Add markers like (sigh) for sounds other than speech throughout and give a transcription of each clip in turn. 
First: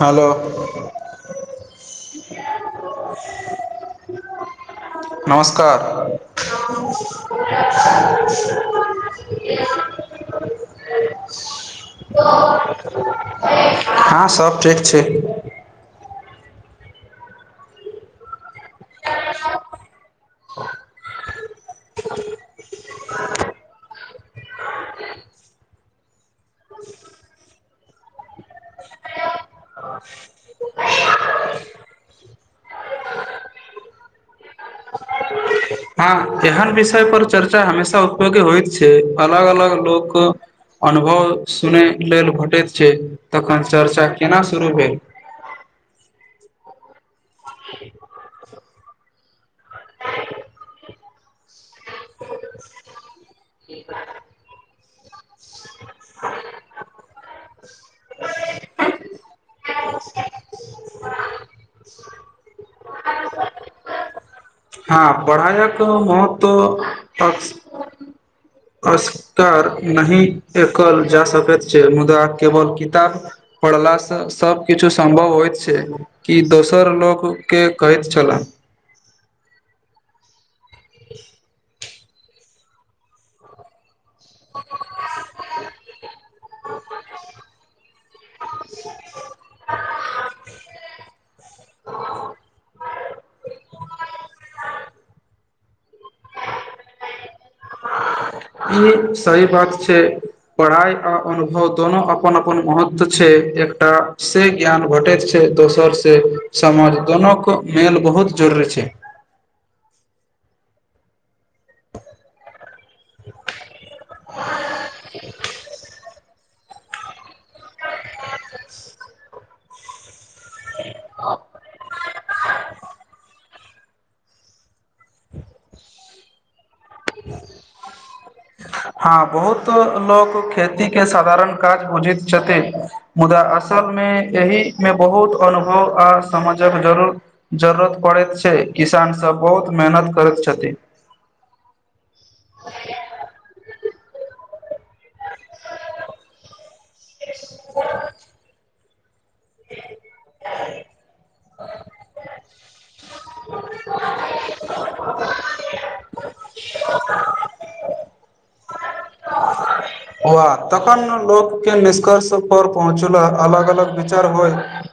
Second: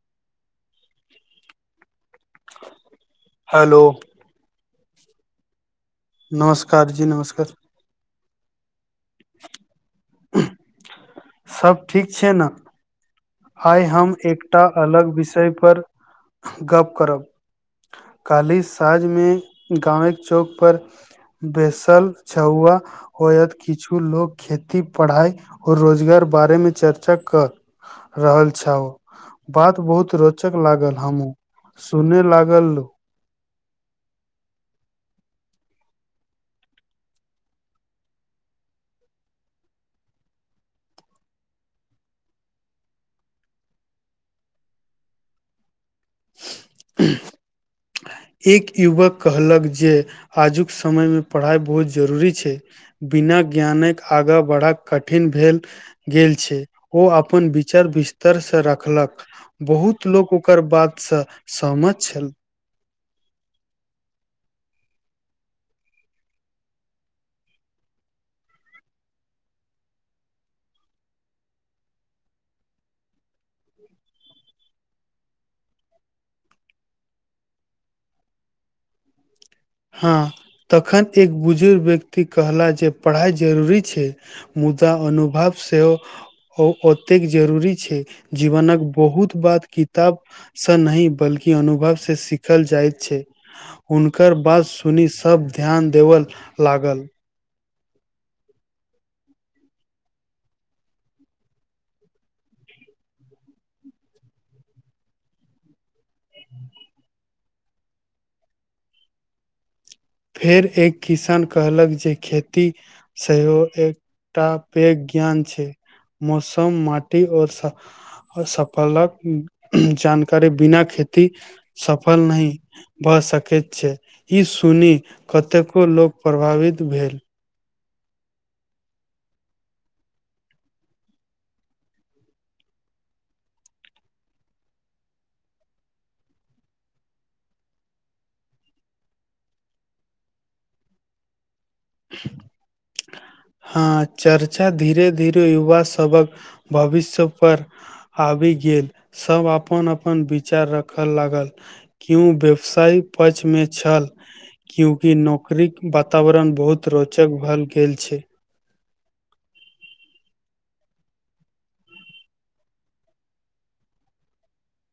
हलो hello नमस्कार (unintelligible) आई हम हँ सब एकटा ठीक छै अलग विषय पर गप करब कल्हिसँ समाज मे गाँवेक चौक पर बेसल छहुआ होयत किछु लोग खेती पढ़ाई और रोजगार बारे मे चर्चा कर रहल छाव बात बहुत रोचक लागल हमहू सुनै लागलू (inaudible) हँ एहन विषय पर चर्चा हमेशा उपयोगी होइत छै अलग अलग लोक अनुभव सुनय लेल भेटैत छै तखन चर्चा केना शुरू भेल (unintelligible) एक युवक कहलक जे आजुक समय मे पढ़ाइ ब बहुत जरूरी छै बिना ज्ञानक आगाँ बढ़ब कठिन भेल गेल छै ओ अपन विचार बिस्तरसँ रखलक बहुत लोक ओकर बातसँ सहमत छल हँ पढ़ाइक महत्व अक अस्कार नहि एकल जा सकैत छै मुदा केवल किताब पड़लासँ सभ किछु सम्भव होइत छै कि दोसर लोकके कहैत छलाह (inaudible) हँ तखन एक बुजुर्ग व्यक्ति कहला जे पढ़ाइ जरूरी छै मुदा अनुभव सेहो ओतेक जरूरी छै जीवनक बहुत बात किताब से नहि बल्कि अनुभव से सीखल जाइत छै हुनकर बात सुनि सब ध्यान देबऽ लागल ई सही बात छै पढ़ाई आ अनुभव दुनो अपन अपन महत्व छै एकटा से ज्ञान भेटैत छै दोसर से समाज दोनोक को मेल बहुत जरुरी छै फेर एक किसान कहलक जे खेती सेहो एकटा पैघ ज्ञान छै मौसम माटी आओरसफलक जानकारी बिना खेती सफल नहि भऽ सकैत छै ई सुनी कतेको लोक प्रभावित भेल हँ बहुत लोक खेती के साधारण काज बुझैत छथिन मुदा असल फसल मे एहि मे बहुत अनुभव आ समझक जरू जरूरत पड़ेत छै किसान सब बहुत मेहनत करैत छथिन (inaudible) हँ चर्चा धीरे धीरे युवा सबक भविष्य पर आबि गेल सब अपन अपन विचार रखय लागल क्यूं व्यवसाय पक्ष मे छल क्यूकि नौकरीक वातावरण बहुत रोचक भल गेल छै होआ तखन लोक के निष्कर्ष पर पहुँचुला अलग अलग विचार होय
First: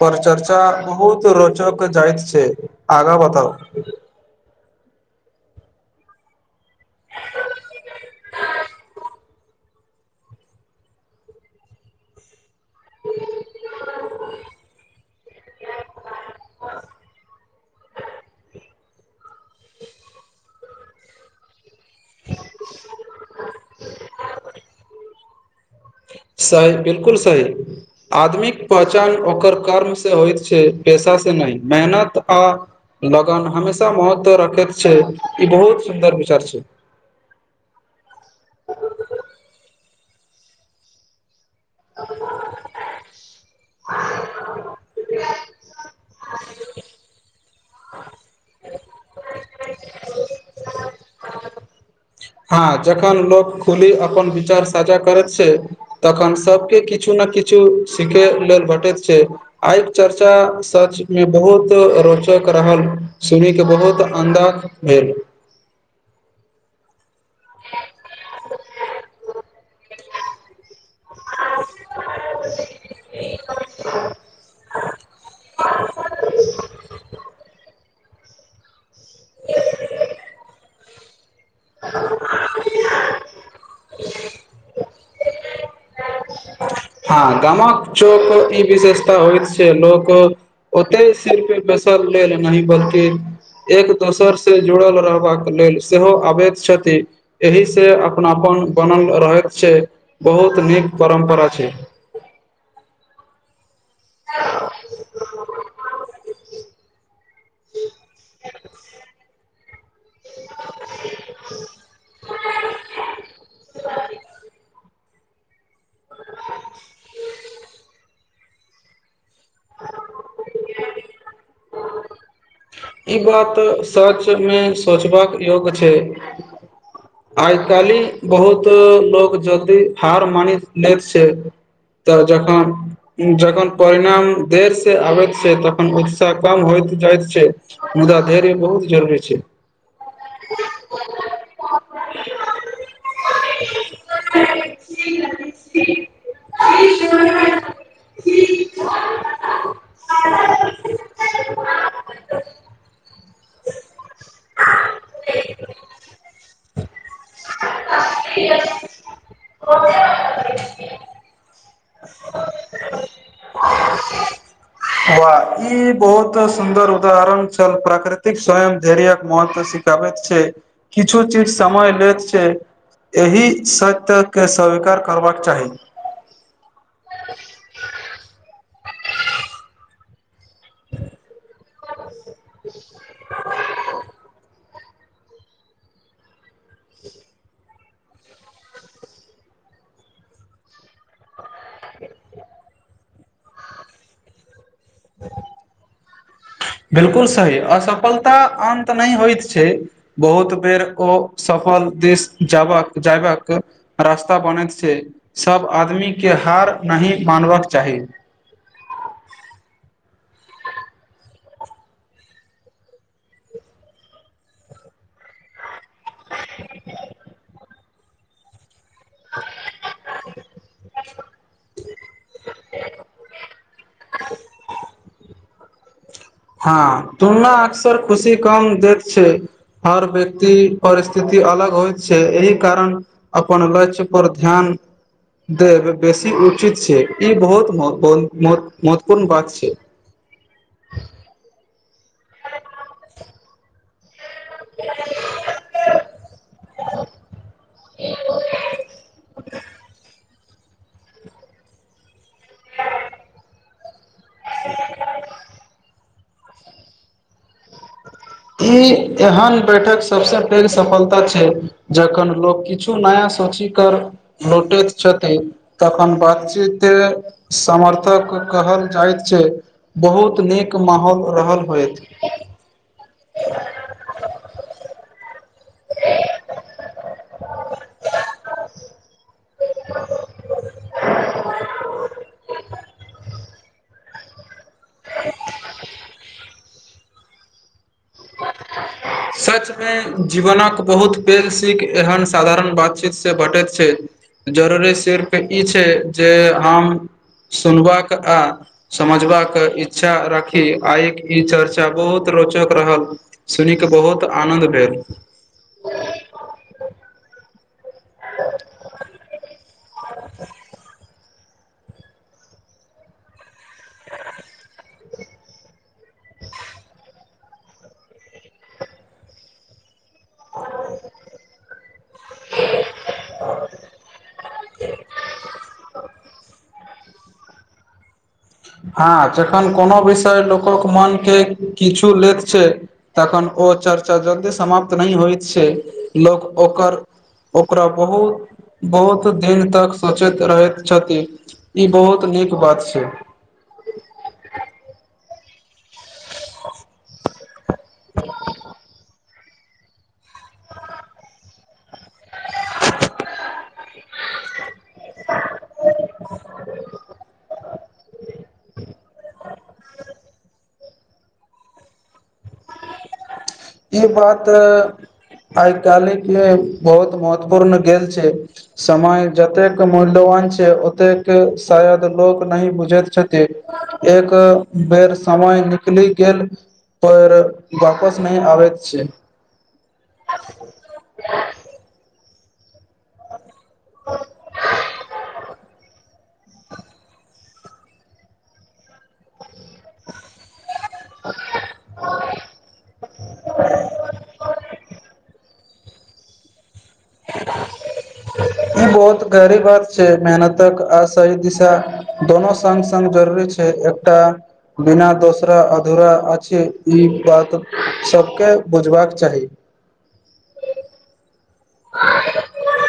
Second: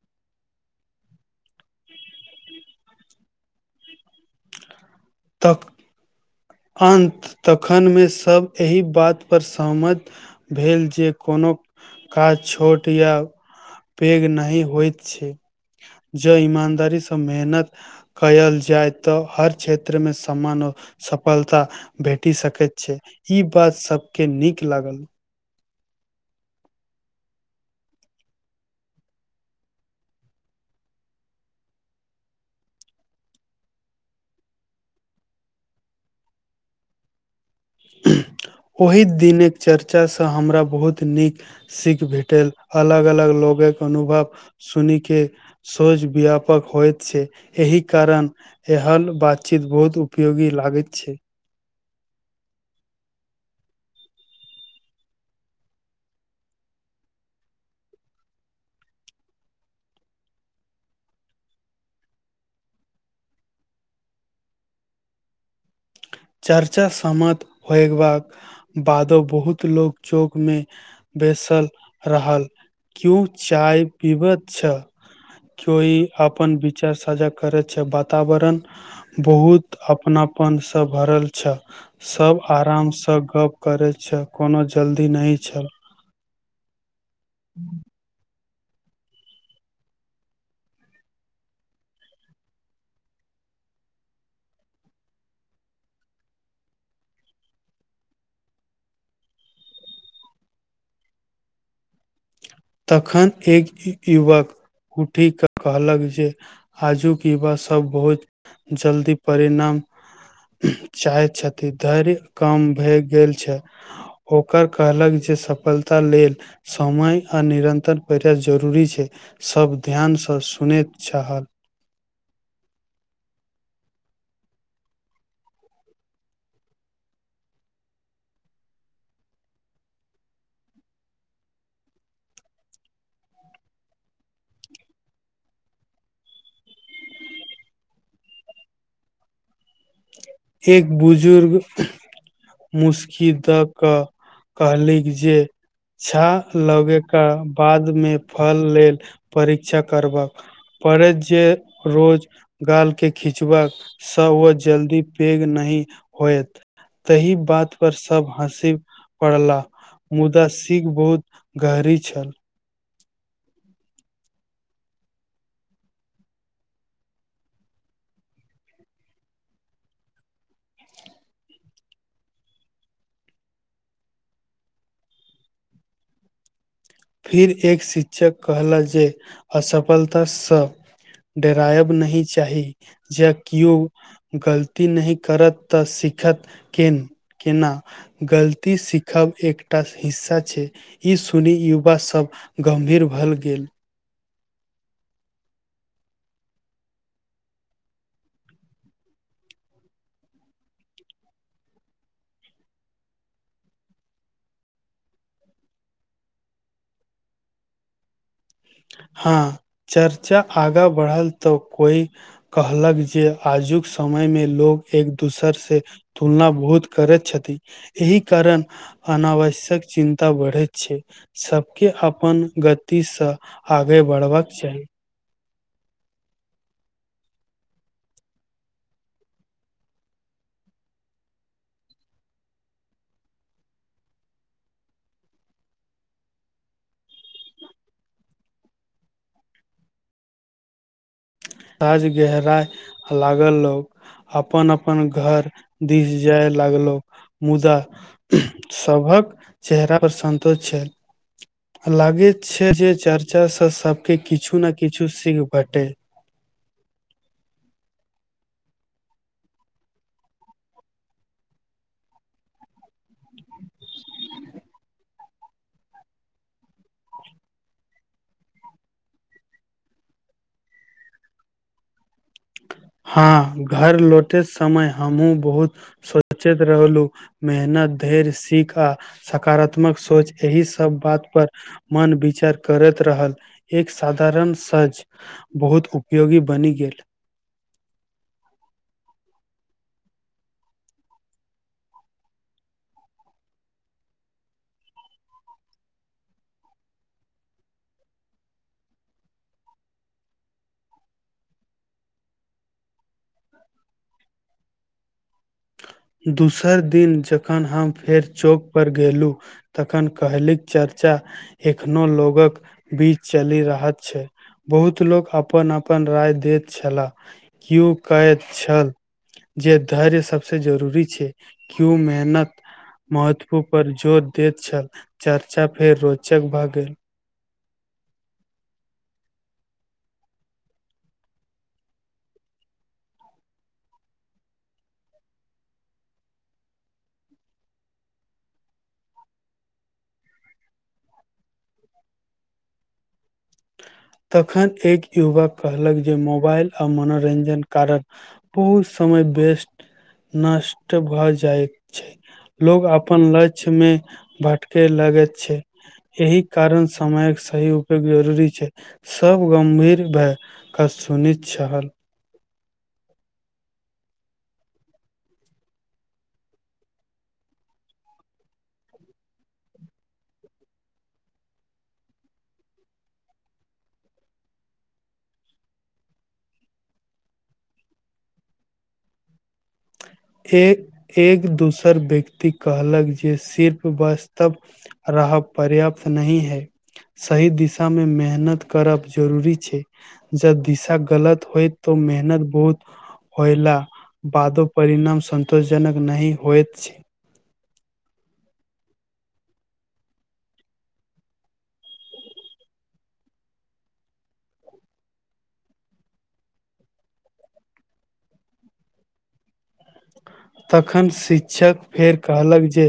पर चर्चा बहुत रोचक जाइत छै आगा बताउ तक अन्त तखनमे सभ एहि बातपर सहमत भेल जे कोनो काज छोट या पैघ नहि होइत छै जँ ईमानदारीसँ मेहनत कयल जाय तऽ हर क्षेत्र मे समान सफलता भेटी सकैत छै ई बात सब के नीक लागल सही बिल्कुल सही आदमीक पहचान ओकर कर्मसँ होइत छै पेशा नहि मेहनत आ लगन हमेशा महत्व रखैत छै ई बहुत सुन्दर विचार छै ओहि दिनक चर्चासँ हमरा बहुत नीक सीख भेटल अलग अलग लोगक अनुभव सुनि के सोच व्यापक होइत छै एहि कारण एहल बातचीत बहुत उपयोगी ल भागैत छै हां जखन लोक खुली अपन विचार साझा करत छै तखन सबके किछु ना किछु सीखे लेल भेटैत छै आइ चर्चा सच मे बहुत रोच रोचक रहल सुनि क बहुत अन्दाज भेल (unintelligible) चर्चा सम्मत होयबाक बादो बहुत लोग चौक मे बेसल रहल क्यू चाय पिबत छल कोई अपन विचार साझा करै छै बात वातावरण बहुत अपनापन स भरल सब आराम स गप्प करै छल कोनो जल्दी नहि छल हँ गामक चौक ई विशेषता होइत छै लोक ओते सिर्फ बसल लेल नहि बल्कि एक दोसर से जुड़ल रहबाक लेल सेहो अबैत छथि एहि से अपनापन बनल रहैत छै बहुत नीक परम्परा छै तखन एक युवक उठीऽ कहलक जे आजूक युवा सब बहुत जल्दी परिणाम चाहैत छथि धैर्य कम भए गेल छै ओकर कहलक जे जे सफलता लेल समय तर पहिरल जरूरी छै सब ध्यानसँ सुनैत चाह ई बात त सच मे सोचबाक योग्य छै आइ कालहि बहुत लोग जल्दी हार मानि लैत छै तऽ जन जखन परिणाम देर से आबैत छै तखन उत्साह कम होइत बुझाइत छै मुदा धैर्य बहुत जरूरी छै एक बुजुर्ग मुस्कि दऽ कऽ कहलि जे छा लगैके बादमे फल लेल परीक्षा करबाक छै पड़ैत जे रोज गालके खिचबाकासँ ओ जल्दी वेग नहि होएत तहि बात पर सब हँसी पड़ला मुदा सिख बहुत ग करै छल (unintelligible) वा ई बहुत सुन्दर उदाहरण छल प्राकृतिक स्वयं धैर्यक महत्व सबैत छै किछो चीज समय लैत छै एहि सत्यके स्वीकार करबाक चाही फिर एक शिक्षक कहला जे असफलता डरायब नहि चाही जे केओ गलती नहि करत तऽ सीखत केना गलती सीखब एकटा हिस्सा छै ई सुनी युवा सभ गम्भीर भ गेल (unintelligible) बिल्कुल सही असफलता अन्त नहि होइत छै बहुत बेर ओ सब फल देश जायबाक रास्ता बनैत छै सब आदमी के हार नहि मानबाक चाही (inaudible) हँ चर्चा आगा बढ़ल तऽ कोई कहलक जे आजुक समय एमे लोग एक दोसर से तुलना बहुत करैत छथि एहि कारण अनावश्यक चिन्ता बढ़ैत छै सबके अपन गतिसँ आगे बढ़बाक चाही हँ तुलना अक्सर खुशी कम देैत छै हर व्यक्ति परिस्थिति अलग होइत छै एहि कारण अपन ल्ष्य पर ध्यान देब बेसी उचित छै ई बहुत महत्वपूर्ण महो महत्वपूर्ण बात छै (inaudible) राज गहरा लागल लोक अपन अपन घर दिस जाय लागलहु मुदा सभक चेहरा पर सन्तोष छै लागैत छै जे चर्चा स सब के किछु ने किछु सीख भेटै ई एहन बैठक सभस पैघ सफलता छै जखन लोक किछु नया सूची कर लोटैत छथि तखन बातचीत समर्थक कहल जाइत छै बहुत नीक माहौल रहल होत हँ घर लौटे समय हमहुँ बहुत सोचैत रहलहुँ मेहनत धैर्य सीख आ सकारात्मक सोच एहि सब बात पर मन विचार कर करैत रहल एक साधारण सज बहुत उपयोगी बनि गेल सच जीवनक बहुत पैघ खिख एहन साधारण बातचीत से भेटैत छै जरूरी सिर्फ ई छै जे हम सुनबाक आ समझबाक इच्छा राखी आइक ई चर्चा बहुत रोचक रहल सुन कऽ बहुत आनन्द भेल दोसर दिन जखन हम फेर चौक पर गेलु तखन कहलीक चर्चा एखनो लोगक बीच चलि रहत छै बहुत लोक अपन अपन राय दैत छलाह कओ कहैत छल जे धैर्य सबसँ महत्व पर जोर दैत छल। चर्चा फेर रोचक भऽ गेल। हँ जखन कोनो विषय लोकक मन के किछु लेत छै तखन ओ चर्चा जल्दी समाप्त नहि होइत छै लोक ओकर ओकरा बहुत बहुत दिन तक सोचैत रहैत छथि ई बहुत नीक बात छै (inaudible) तखन एक युवक कहलक जे मोबाइल आ मनोरंजनक कारण बहुत बेस्ट नष्ट भऽ जाइत छै लोग अपन लक्ष्य मे भटके लगे छै एहि कारण समयक सही उपयोग जरूरी छै सब गम्भीर भए कऽ सुनैत छहल इ बात अ आइ काल्हिक ए बहुत महत्वपूर्ण गेल छै समय जतेक मुल्यवान छै ओतेक शायद लोक नहि बुझैत छथि एक बेर समय निकलि गेल पर वापस नहि आबैत छै एक एक दोसर व्यक्ति कहलक जे सिर्फ वास्तव रहब पर्याप्त नहि है सही दिशा मे मेहनत करब जरूरी जब दिशा गलत होइ तऽ मेहनत बहुत होइला बादो सतोषजनक नहि होइत छै (unintelligible) ई बहुत गहरी बात छै मेहनतक आ सही दिशा दोनो संग संग जरूरी छै एकटा बिना दोसरा अधूरा अछि ई बात सभके बुझबाक चाही तखन शिक्षक फेर कहलक जे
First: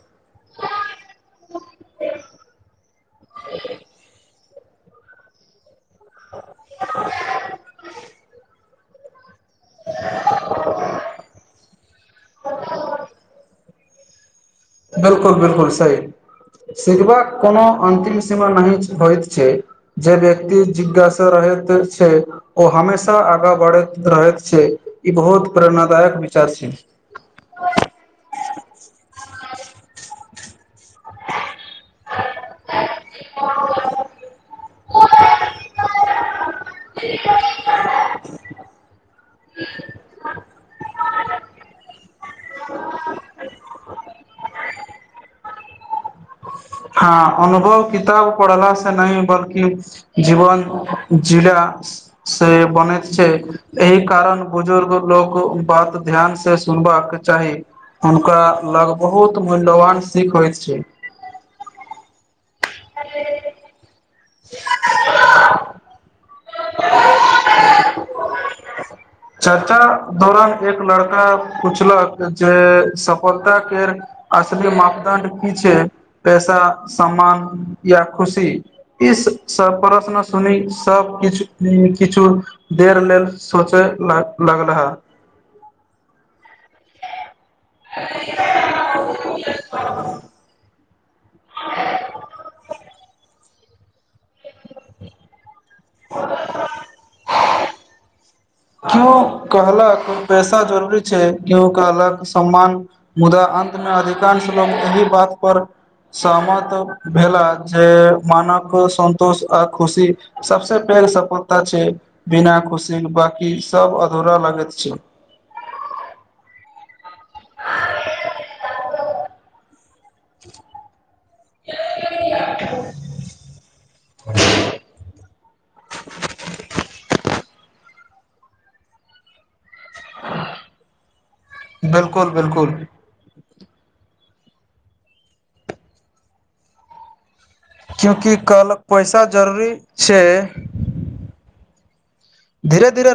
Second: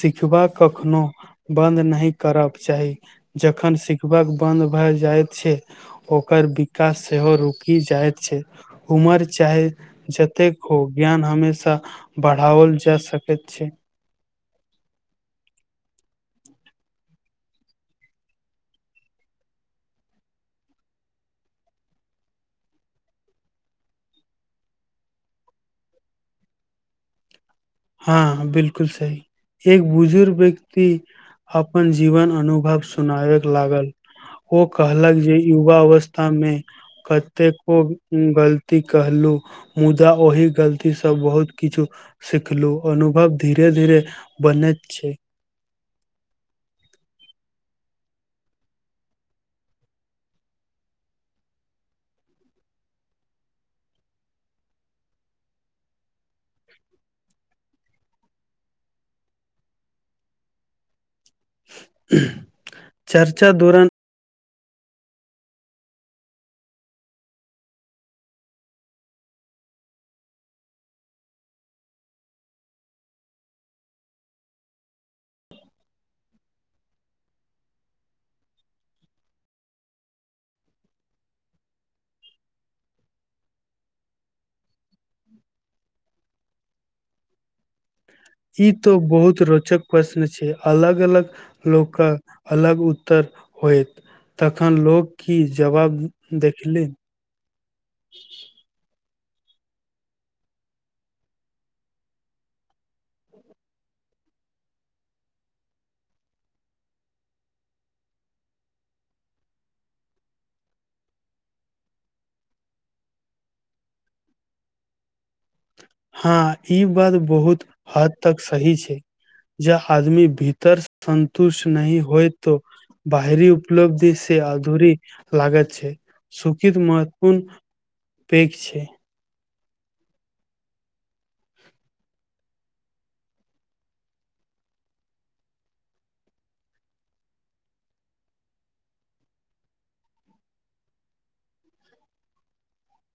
सिखबा कखनो बन्द नहि करब चाही जखन सिखबाकक बन्द भए जाइत छै ओकर विकास सेहो रुकि जाइत छै उमर चाहे जतेक हो ज्ञान हमेशा बढ़ाओल जा सकैत छै बिल्कुल बिल्कुल सही सीखवा कोनो अन्तिम सीमा नहि होइत छै जे व्यक्ति जिज्ञासा रहैत छै ओ हमेशा आगा बढ़ैत रहैत छै ई बहुत प्रेरणादायक विचार छै हँ बिल्कुल सही एक बुजुर्ग व्यक्ति अपन जीवन अनुभव सुनाबय लागल ओ कहलक जे युवा अवस्थामे कतेको गलती कहलू मुदा ओहि गलती से बहुत किछु सिख देखलू अनुभव धीरे धीरे बनैत छै हँ अनुभव किताब पढ़लासँ नहि बल्कि जीवन जिला सँ बनैत छै एहि कारण बुजुर्ग लोक बात ध्यानसँ सुन- बाक चाही हुनका लग बहुत मूल्यवान सीख होइत छै चर्चा दौरान (unintelligible) चर्चा दौरान एक लड़का पुछलक जे सफलता केर असली मापदंड की छै पैसा सम्मान या खुशी ई प्रश्न सुनी सब किछु नै किछु देर लेल सोंचैय लग लगलाह ई त बहुत रोचक प्रश्न छै अलग-अलग लोकक अलग उत्तर होयत तखन लोक की जवाब देखलिन क्यो कहलैथ पैसा जरुरी छै क्यो कहलैथ सम्मान मुदा अंतमे अधिकांश लोक एहि बात पर सहमत भेलाह जे मानवक संतोष आ खुशी सबसँ पहिले सफलता छै बिना खुशीक बाकी सभ अधूरा लगैत छै हँ ई बात बहुत हद तक सही छै जहा आदमी भीतर सन्तुष्ट नहि होयत तऽ बाहरी उपलब्धि सँ अधूरी लागैत छै सुखी तऽ महत्वपूर्ण पेघ छै बिल्कुल-बिल्कुल क्यूकि कल पैसा जरूरी छै धीरे-धीरे